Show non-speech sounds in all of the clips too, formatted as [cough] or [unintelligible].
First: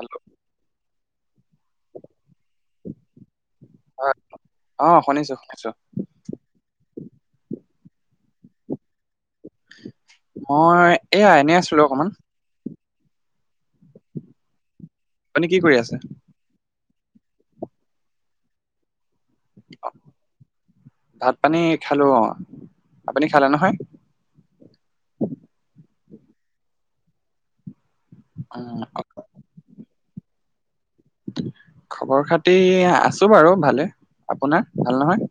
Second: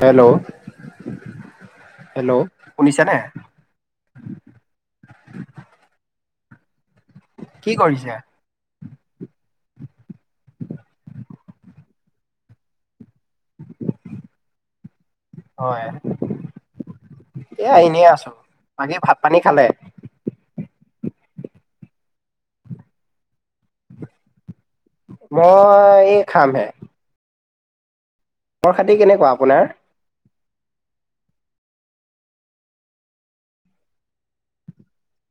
Hello hello শুনিছা নে? হয় অ শুনিছো শুনিছো কি কৰিছে? অ এয়া এনেই আছিলো অকমান। [inaudible] আপুনি কি কৰি হয় আছে? এয়া এনেই আছো বাকী ভাত পানী খালে। ভাত পানী খালো অ, আপুনি খালে নহয়? মই এই খাম হে উম, খবৰ-খাতি কেনেকুৱা আপোনাৰ খবৰ খাতি আছো বাৰু ভালে আপোনাৰ ভাল নহয়।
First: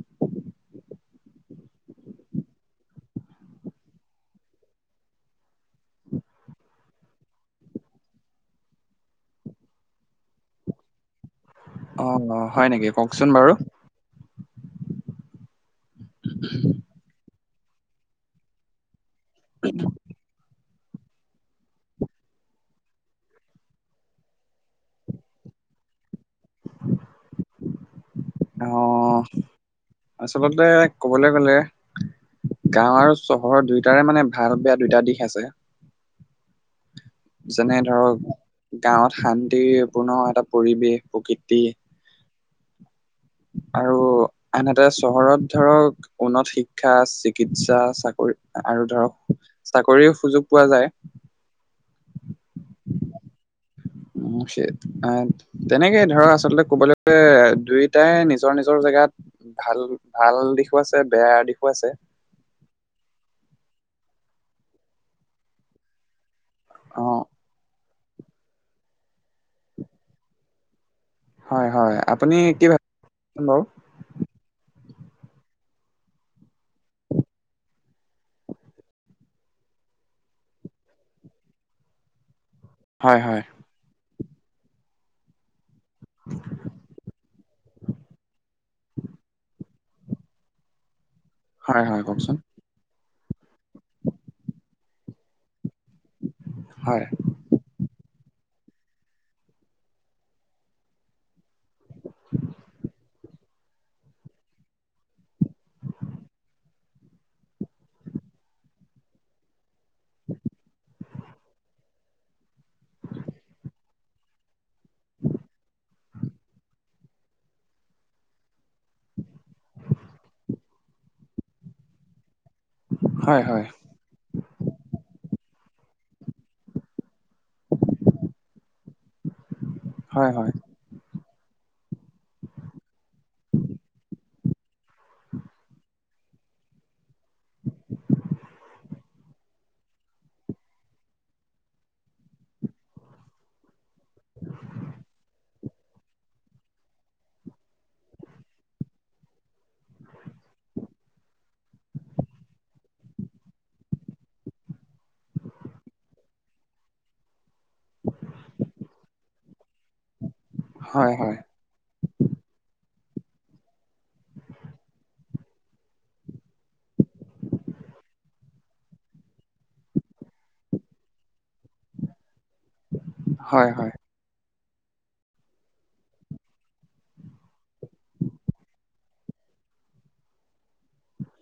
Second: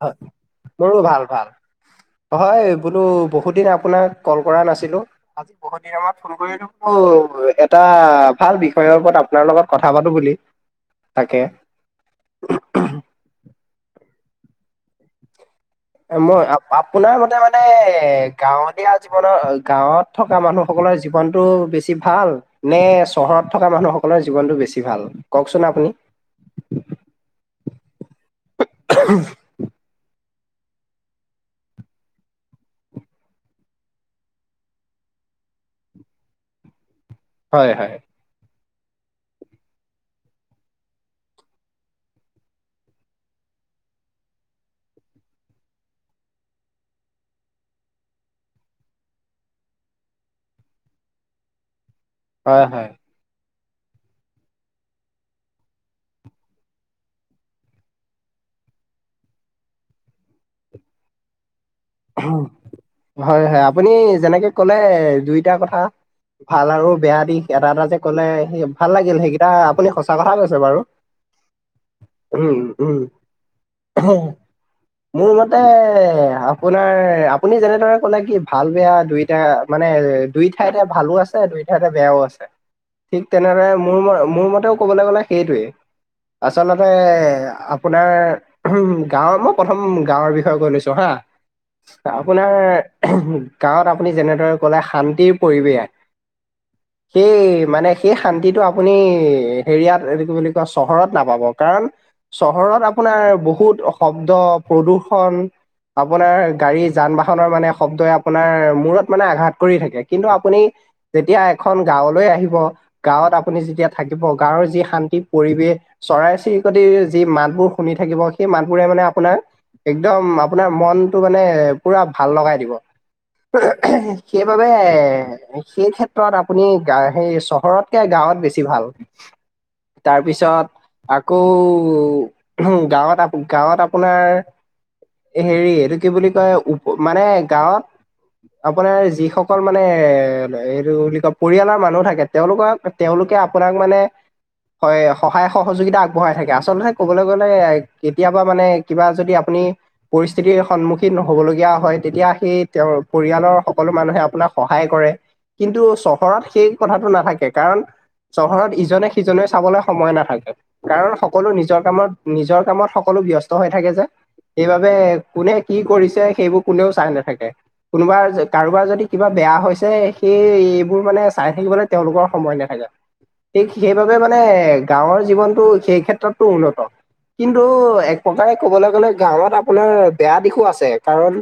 ভাল, মোৰো ভাল ভাল হয়, বোলো বহুত দিন আপোনাক কল কৰা নাছিলো। আজি বহুত দিনৰ মূৰত ফোন কৰিলো। তো একেটা ভাল বিষয়ৰ ওপৰত আপোনাৰ লগত কথা পাতো বুলি তাকে অ অ, হয় নেকি কওকচোন বাৰু এ মই আ আপোনাৰ মতে মানে এ গাঁৱলীয়া জীৱনৰ গাঁৱত থকা মানুহ সকলৰো জীৱনতটো বেছি ভাল নে চহৰত থকা মানুহসকলৰ জীৱনতটো বেছি ভাল কওকচোন আপ আপুনি [unintelligible] আহ আচলতে ক'বলৈ গ'লে গাঁৱ আৰু চহৰৰ দুইটাৰে মানে ভাল বেয়া দুইটা দিশ আছে। হয় যেনে হয় ধৰক, গাঁৱত শান্তিৰপূৰ্ণ এটা পৰিৱেশ প্ৰকৃতি আৰু আনহাতে চহৰত ধৰক উন্নত শিক্ষা, চিকিৎসা, চাকৰি আৰু ধৰক চাকৰিও সুযোগ পোৱা যায়। হয় হয়। মুসেদ এ তেনেকেই ধৰক আচলতে ক'বলৈ গ'লে দুইটাই নিজৰ নিজৰ জেগাত ভাল ভাল দিশো আছে বেয়া দিশো আছে উমহু, হয় হয় আপুনি যেনেকে কলে দুইটা কথা ভাল আৰু অ বেয়া দিশ এটা এটা যে কলে সে ভাল লাগিল সেইকেইটা আপুনি সঁচা কথা কৈছে বাৰু হয় হয় আপুনি হুম কি ভাবে উম বাৰু অহ্ হহ। মোৰ মতে আপ আপোনাৰ আপুনি যেনেদৰে কলে কি ভাল বেয়া দুইটা মানে দুই ঠাইতে ভালো আছে দুই পিঠাতে বেয়াও আছে হয় ঠিক হয় তেনেদৰে মোৰ ম মোৰ মতেও কবলৈ গলে সেইটোৱে আচলতে আপোনাৰ উমহু হু গাঁৱৰ মোক প্ৰথম গাঁৱৰ বিষয়ে কৈ লৈছো হা, হয় হয় কওকচোন আপোনাৰ গাঁৱত আপুনি যেনেদৰে ক'লে শান্তিৰ পৰিৱেশ হয় সেই মানে সেই শান্তিটো আপুনি হেৰিয়াত এই কি বুলি কয় চহৰত নাপাব কাৰণ চহৰত আপোনাৰ বহুত শব্দ প্ৰদূৰ্ষন আপোনাৰ গাড়ী যান বাহনৰ মানে শব্দই আপোনাৰ মূৰত মানে আঘাত কৰি থাকে কিন্তু আপুনি যেতিয়া এখন গাঁৱলৈ আহিব গাঁৱত আপুনি যেতিয়া থাকিব গাঁৱৰ যি শান্তি পৰিৱেশ চৰাই-চিৰিকটি যি মাতবোৰ শুনি থাকিব, সেই মাতবোৰে মানে আপোনাৰ একদম আপোনাৰ মন মানে পুৰা ভাল লগাই দিব, হয় হয় সেইবাবে সেই ক্ষেত্ৰত আপুনি গ সেই চহৰতকে গাঁৱত বেছি ভাল। হয় হয় তাৰপিছত আকৌ গাঁৱত আ গাঁৱত আপোনাৰ হেৰি, এইটো কি বুলি কয় উপ মানে গাঁৱত আপোনাৰ যিসকল মানে এ এইটো বুলি কয় পৰিয়ালৰ মানুহ থাকে তেওঁলোকক তেওঁলোক আপোনাক মানে হয় সহায় সহযোগিতা আগবঢ়াই থাকে আচলতে কবলৈ গলে কেতিয়াবা মানে কিবা যদি আপু পৰিস্থিতি সম্মুখীন হবলগীয়া হয় তেতিয়া সেই তেওঁৰ পৰিয়ালৰ সকলো মানুহে আপোনাক সহায় কৰে। কিন্তু চহৰত সেই কথাটো নাথাকে কাৰণ চহৰত ইজনে সিজনে চাবলৈ সময় নাথাকে কাৰণ হয় হয় সকলো নিজৰ কামত নিজৰ কামত সকলো ব্যস্ত হৈ থাকে যে সেইবাবে কোনে কি কৰিছে সেইবোৰ কোনেও চাই নাথাকে কোনোবা কাৰোবাৰ যদি কিবা বেয়া হৈছে সেই এইবোৰ মানে চাই থাকিবলৈ তেওঁলোকৰ সময় নাথাকে ঠিক হয় হয় হয় হয় সেইবাবে মানে গাঁৱৰ জীৱনতটো সেই ক্ষেত্ৰতো উন্নত কিন্তু এক প্ৰকাৰে ক'বলৈ গ'লে গাঁৱত আপোনাৰ বেয়াত দিশো আছে কাৰণ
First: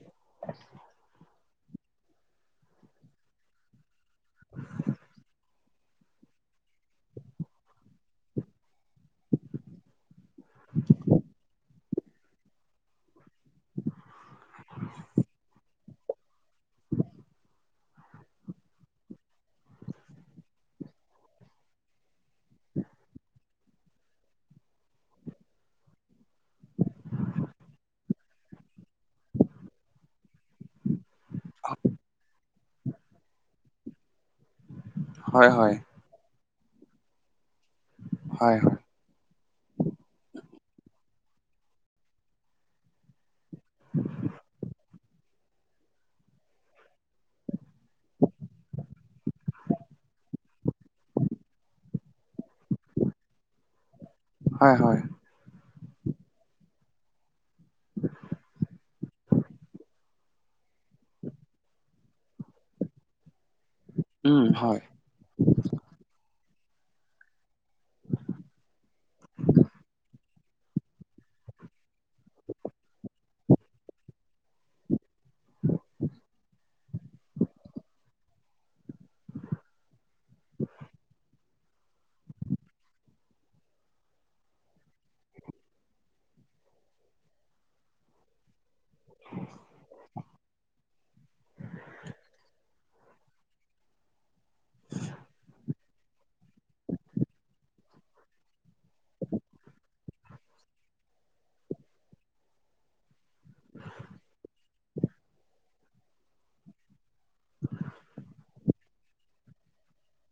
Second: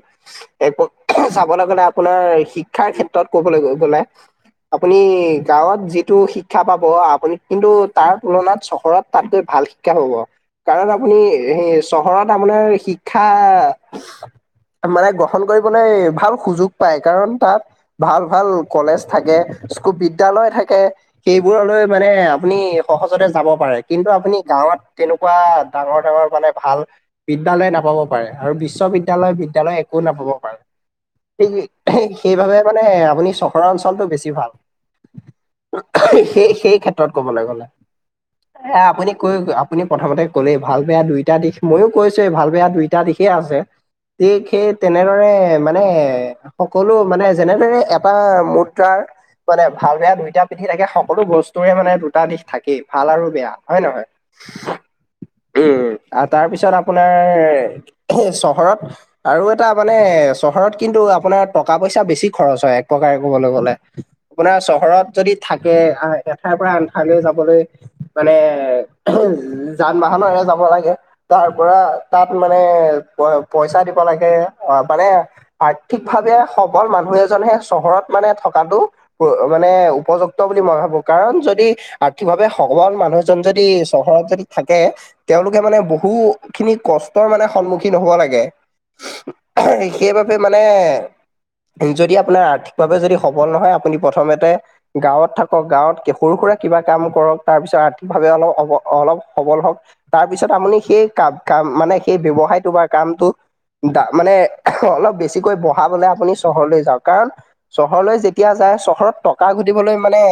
চাওক ক'বলৈ গ'লে আপোনাৰ শিক্ষাৰ ক্ষেত্ৰত ক'বলৈ গ'লে আপুনি গাঁৱত যিটো শিক্ষা পাব আপুনি কিন্তু তাৰ তুলনাত চহৰত তাত গৈ ভাল শিক্ষা পাব। কাৰণ আপুনি সেই চহৰত আপোনাৰ শিক্ষা মানে গ্ৰহণ কৰিবলৈ ভাল সুযোগ পায় কাৰণ তাত ভাল ভাল কলেজ থাকে স্কুল বিদ্যয়ালয় থাকে সেইবোৰলৈ মানে আপুনি সহজতে যাব পাৰে কিন্তু আপুনি গাঁৱত তেনেকুৱা ডাঙৰ ডাঙৰ মানে ভাল বিদ্যালয় নাপাব পাৰে। আৰু বিশ্ববিদ্যালয় বিদ্যালয় একো নাপাব পাৰে। সেই সেইবাবে মানে আপুনি চহৰৰ অঞ্চলটো বেছি ভাল। হয় সেই সেই ক্ষেত্ৰত কবলৈ গ'লে। হয় এ আপুনি কৈ আপুনি প্ৰথমতে ক'লেই ভাল বেয়া দুইটা দিশ মইয়ো কৈছোৱে ভাল বেয়া দুইটা দিশে আছে, ঠিক সেই তেনেদৰে মানে সকলো মানে যেনেদৰে এটা মুদ্ৰাৰ মানে ভাল বেয়া দুইটা পিঠি থাকে সকলো বস্তুৰে মানে দুটা দিশ থাকেই ভাল আৰু বেয়া হয় নহয় হয় হয়। উম আৰু তাৰপিছত আপোনাৰ চহৰত আৰু এটা মানে চহৰত কিন্তু আপোনাৰ টকা পইচা বেছি খৰচ হয় এক প্ৰকাৰে ক'বলৈ গ'লে। উম আপোনাৰ হয় চহৰত যদি থাকে আহ এঠাইৰ পৰা আনঠাইলৈ যাবলৈ মানে যান বাহনৰৰে যাব লাগে। তাৰ পৰা তাত মানে পইচা দিব লাগে অ মানে আৰ্থিক ভাৱে সবল মানুহ এজনেহে চহৰত মানে থকাটো মানে উপযুক্ত বুলি মই ভাবো কাৰণ যদি আৰ্থিকভাৱে সবল মানুহ এজন যদি চহৰত যদি থাকে তেওঁলোকে মানে বহু খিনি কষ্টৰ মানে সন্মুখীন সম্মুখীন হ'ব লাগে সেইবাবে মানে যদি আপোনাৰ আৰ্থিকভাৱে যদি সবল নহয় আপুনি প্ৰথমতে গাঁৱত থাকক গাঁৱত সৰু সুৰা কিবা কিব কাম কৰক তাৰপিছত আৰ্থিকভাৱে অলপ অ অলপ সবল হওঁক তাৰপিছত আপুনি সেই কাম কাম মানে সেই ব্যৱসায়টো বা কামটো দা মানে অলপ বেছিকৈ বহাবলে আপুনি চহৰলৈ যাওক কাৰণ চহৰলৈ যেতিয়া যা চহৰত টকা ঘটিবলৈ মানে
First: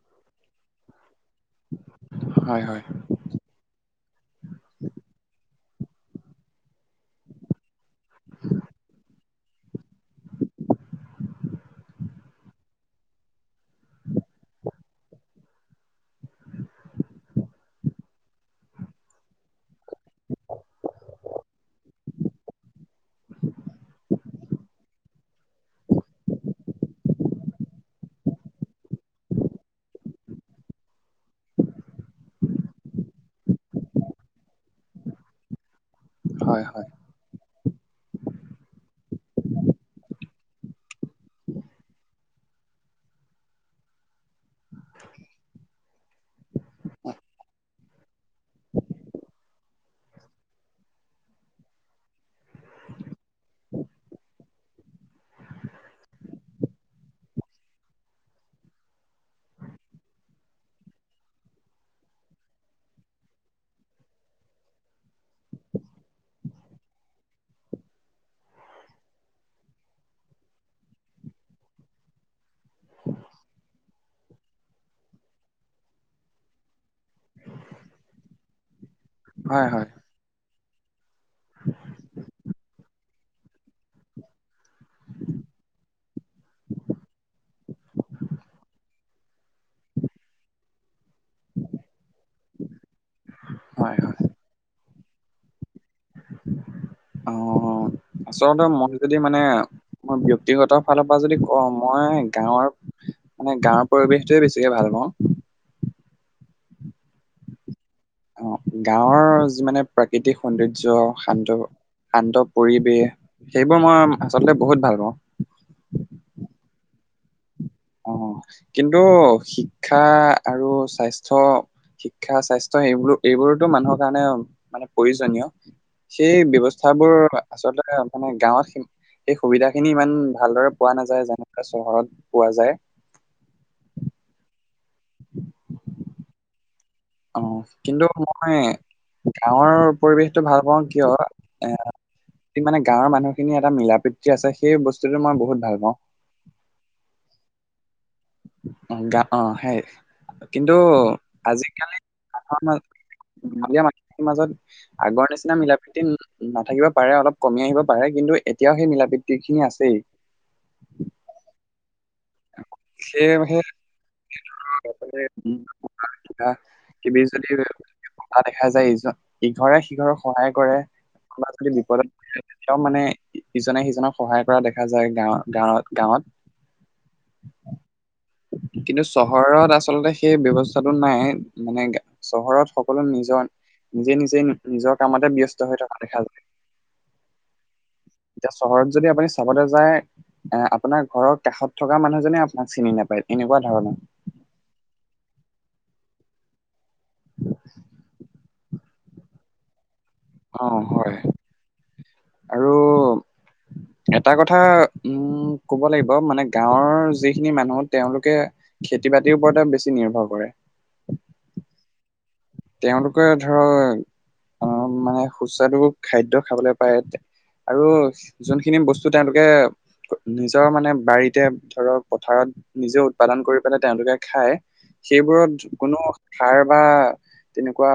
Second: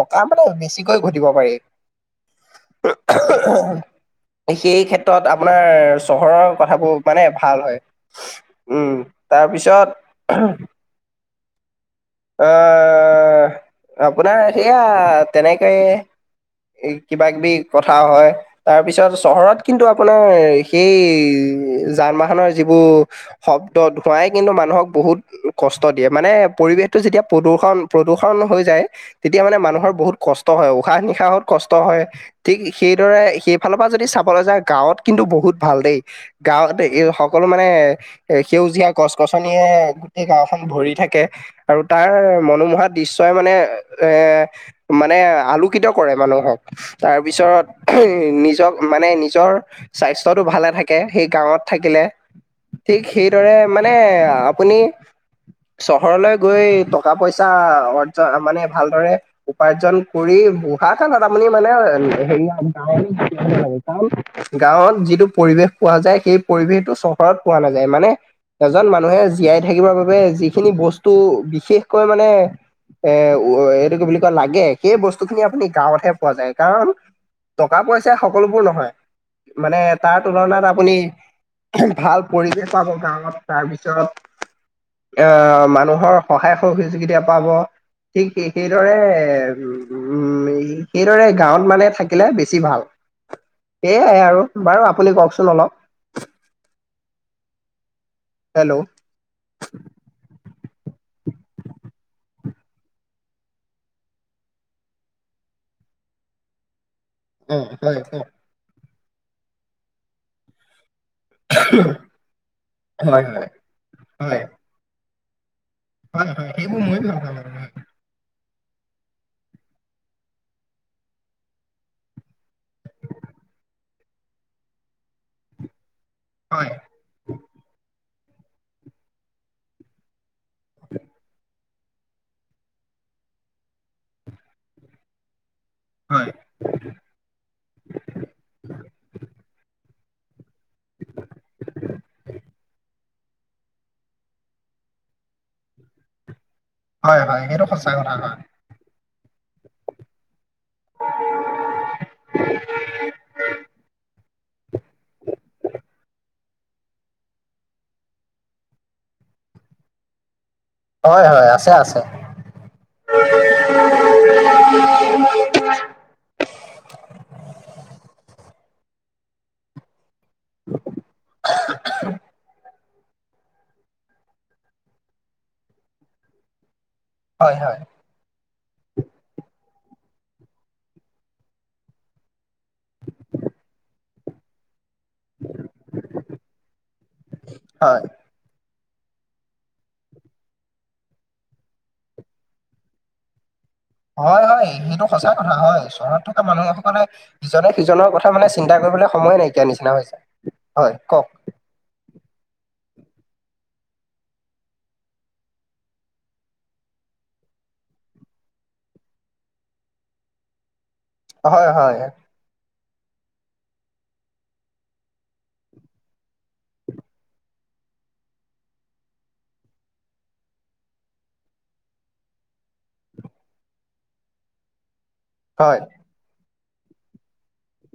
টকা মানে বেছিকৈ ঘটিব পাৰি হয় হয় হয় সেই ক্ষেত্ৰত আপোনাৰ চহৰৰ কথাবোৰ মানে ভাল হয় উম তাৰ পিছত অ--হ আপোনাৰ সেয়া তেনেকেই এ কিবা কিবি কথা হয় তাৰ পিছত চহৰত কিন্তু আপোনাৰ সেই যান বাহনৰ যিবোৰ শব্দ ধোৱাই কিন্তু মানুহক বহুত কষ্ট দিয়ে মানে পৰিৱেশ টো যেতিয়া প্ৰদূৰ্ষণ প্ৰদূৰণ হৈ যায় তেতিয়া মানে মানুহৰ বহুত কষ্ট হয় উশাহ নিশাহত কষ্ট হয়। হয় ঠিক সেইদৰে সেইফালৰ পৰা যদি চাবলৈ যা গাঁৱত কিন্তু বহুত ভাল দেই। হয় গাঁৱতে এই সকলো মানে মানে সেউজীয়া গছ গছনিয়ে গোটেই গাওঁখন ভৰি থাকে। আৰু তাৰ মনোমোহা দৃশ্যই মানে এ মানে আলোকিত কৰে মানুহক। তাৰ পিছত নিজক মানে নিজৰ স্বাস্থ্যটো ভালে থাকে সেই গাঁৱত থাকিলে ঠিক সেইদৰে মানে আপুনি চহৰলৈ গৈ টকা পইচা অৰ্জন মানে ভালদৰে উপাৰ্জন কৰি বঢ়া কালত আমি মানে হে গ কাৰণ গাঁৱত যিটো পৰিৱেশ পোৱা যায় সেই পৰিৱেশ টো চহৰত পোৱা নাযায়। মানে এজন মানুহে জীয়াই থাকিব বাবে যিখিনি বস্তু বিশেষকৈ মানে এ এইটো কি বুলি লাগে সেই বস্তু খিনি আপুনি গাঁৱতহে পোৱা যায় কাৰণ টকা পইচা সকলোবোৰ নহয়। হয় মানে হয় তাৰ তুলনাত আ- আপুনি ভাল পৰিৱেশ পাব গাঁৱত তাৰপিছত আহ মানুহৰ সহায় সহুযোগিতা পাব। ঠিক সেইদৰে উ সেইদৰে গাঁৱত মানে থাকিলে বেছি ভাল। হয় সেয়াই আৰু বাৰু আপুনি কওকচোন অলপ। অঁ আচলতে হেল্ল' মই অ যদি মানে মই ব্যক্তিগত ফালৰ পৰা যদি কওঁ মই গাঁৱৰ মানে গাঁৱৰ পৰিৱেশটোৱে বেছিকে ভাল পাওঁ। অ হয় ক অ', গাঁৱৰ যি মানে প্ৰাকৃতিক সৌন্দৰ্য্য শান্ত শান্ত হয় হয় পৰিৱেশ সেইবোৰ মই হয় আচলতে বহুত ভাল পাওঁ। হয় হয় সেইবোৰ মই ভাল পাম আৰু অঁ কিন্তু শিক্ষা আৰু স্বাস্থ্য। শিক্ষা স্বাস্থ্য এইবোৰ এইবোৰতো মানুহৰ কাৰণে মানে প্ৰয়োজনীয়। সেই হয় ব্যৱস্থা বোৰ আচলতে মানে গাঁৱত সেই সুবিধা খিনি ইমান ভাল। ভালদৰে পোৱা নাযায়, যেনেকে চহৰত পোৱা যায়। [unintelligible] হয়। অঁ কিন্তু মই। গাঁৱৰ পৰিৱেশতটো ভাল পাওঁ কিয় এ। মানে গাঁৱৰ মানুহ খিনি এটা মিলা প্ৰীতি আছে সেই বস্তুতটো মই বহুত ভাল পাওঁ। হয় হয় সেইটো সঁচা কথা হয়। অঁ গা অঁ সেইয় কিন্তু আজিকালিয়া ম মাজত আগৰ নিচিনা মিলা প্ৰীতি নাথাকিব পাৰে, অলপ কমি আহিব পাৰে কিন্তু এতিয়াও সেই মিলা‌ প্ৰীতি। একে খিনি আছে। হয় হয় আছে আছে। সেয়েহে। [unintelligible] দেখা যায় ই ইঘৰে সিঘৰক সহায় কৰে, আ যদি বিপদত। একদম মানে ইজনে সিজনক সহায় কৰা দেখা, যায় গাঁৱ গাঁৱত গাঁৱত। হয় হয়। কিন্তু চহৰত আচলতে সেই ব্যৱস্থাটো নাই, মানে চহৰত সকলো নিজৰ। নিজে নিজে নিজৰ কামতে ব্যস্ত হৈ থকা দেখা যায়। হয় চহৰত যদি আপুনি চাবলৈ যায়, এ আপোনাৰ ঘৰৰ কাষত। থকা মানুহজনে আপোনাক চিনি নাপায় এনেকুৱ ধণে। হয় হয় সেইটো সঁচা কথা হয় চহৰত থকা মানুহ সকলে ইজনে সিজনৰ কথা মানে। চিন্তা কৰিবলৈ সময় নাইকিয়া নিচিনা হৈছে। অঁ হয়, আৰু। এটা কথা উম কব লাগিব মানে গাঁৱৰ যিখিনি মানুহ তেওঁলোকে। খেতি বাতিৰ ওপৰত বেছি নিৰ্ভৰ কৰে। হয় হয়। তেওঁলোকে ধৰ, মানে সুস্বাদু খাদ্যয় খাবলৈ পায়। আৰু যোনখিনি বস্তু তেওঁলোকে। নিজৰ মানে বাৰীতে ধৰক পথাৰত নিজে উৎপাদন কৰি পেলাই তেওঁলোকে খায়। সেইবোৰত হয় কোনো সাৰ বা। তেনেকুৱা,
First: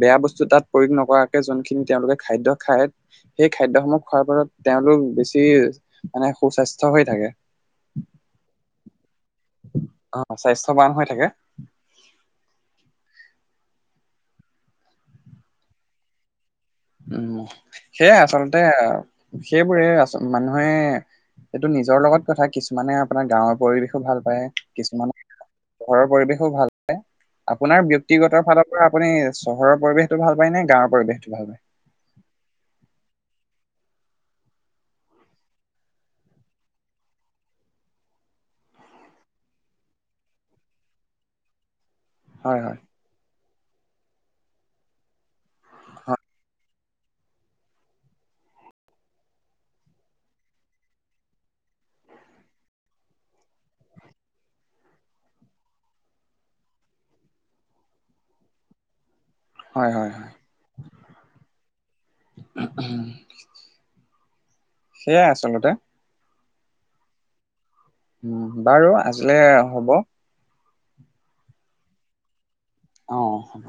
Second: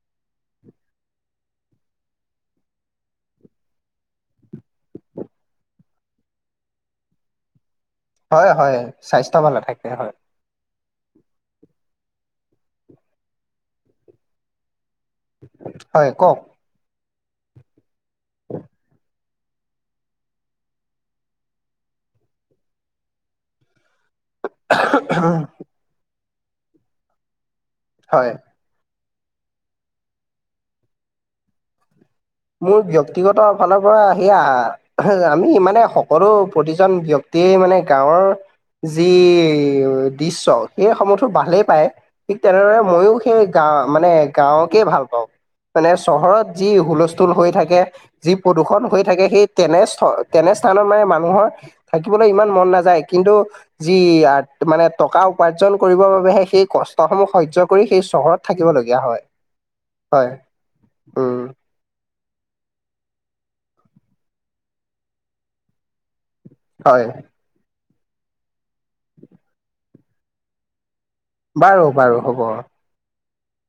বেয়া বস্তু তাত প্ৰয়োগ নকৰাকে যোনখিনি তেওঁলোকে খাদ্য খায় সেই। খাদ্যসমূহ খোৱাৰ ফলত তেওঁলোক, বেছি মানে সুস্বাস্থ্য হৈ থাকে। হয় হয় স্বাস্থ্য ভালে থাকে হয়। চাউথ বান হৈ থাকে। হয় কওঃক। উম সেইয়াই আচলতে সেইবোৰে আ মানুহে। এইটো নিজৰ লগত কথা কিছুমানে আপোনাৰ গাঁৱৰ পৰিৱেশ। ভাল প কিছুমান, ঘৰৰ পৰিৱেশো ভাল পায় আপোনাৰ হয় ব্যক্তিগত ফালৰ পৰা। আপুনি চহৰৰ পৰিৱেশতো ভাল পায় নে গাঁৱৰ পৰিৱেশতো ভাল পায়। মোৰ ব্যক্তিগত ফালৰ পৰা সেয়া আমি মানে সকলো প্ৰতিজন ব্যক্তি। গোটেই মানে গাঁৱৰ, যি দৃশ্য সেই সমূহো ভালেই পায়। ঠিক হয়, তেনেদৰে হয়, মইও সেই গা মানে গাঁৱকে ভাল পাওঁ, মানে চহৰত যি হুলস্থ। হৈ থাকে যি প্ৰদূষণ হৈ থাকে সনে তেনে সানত মানে মানুহৰ থিব। ইমান মন নাযায় কিন্তু যি মানে টকা উপাৰ্জন কৰিবৰ বাবেহে সেই কষ্ট হম সহ্য কৰি সেই চহৰত থাকিবলীয়া হয়, হয় উম। উম। সেইয়াই আচলতে। হয়। উম বাৰু আজিলে হ'ব। বাৰু বাৰু হ'ব। অ হ'ব।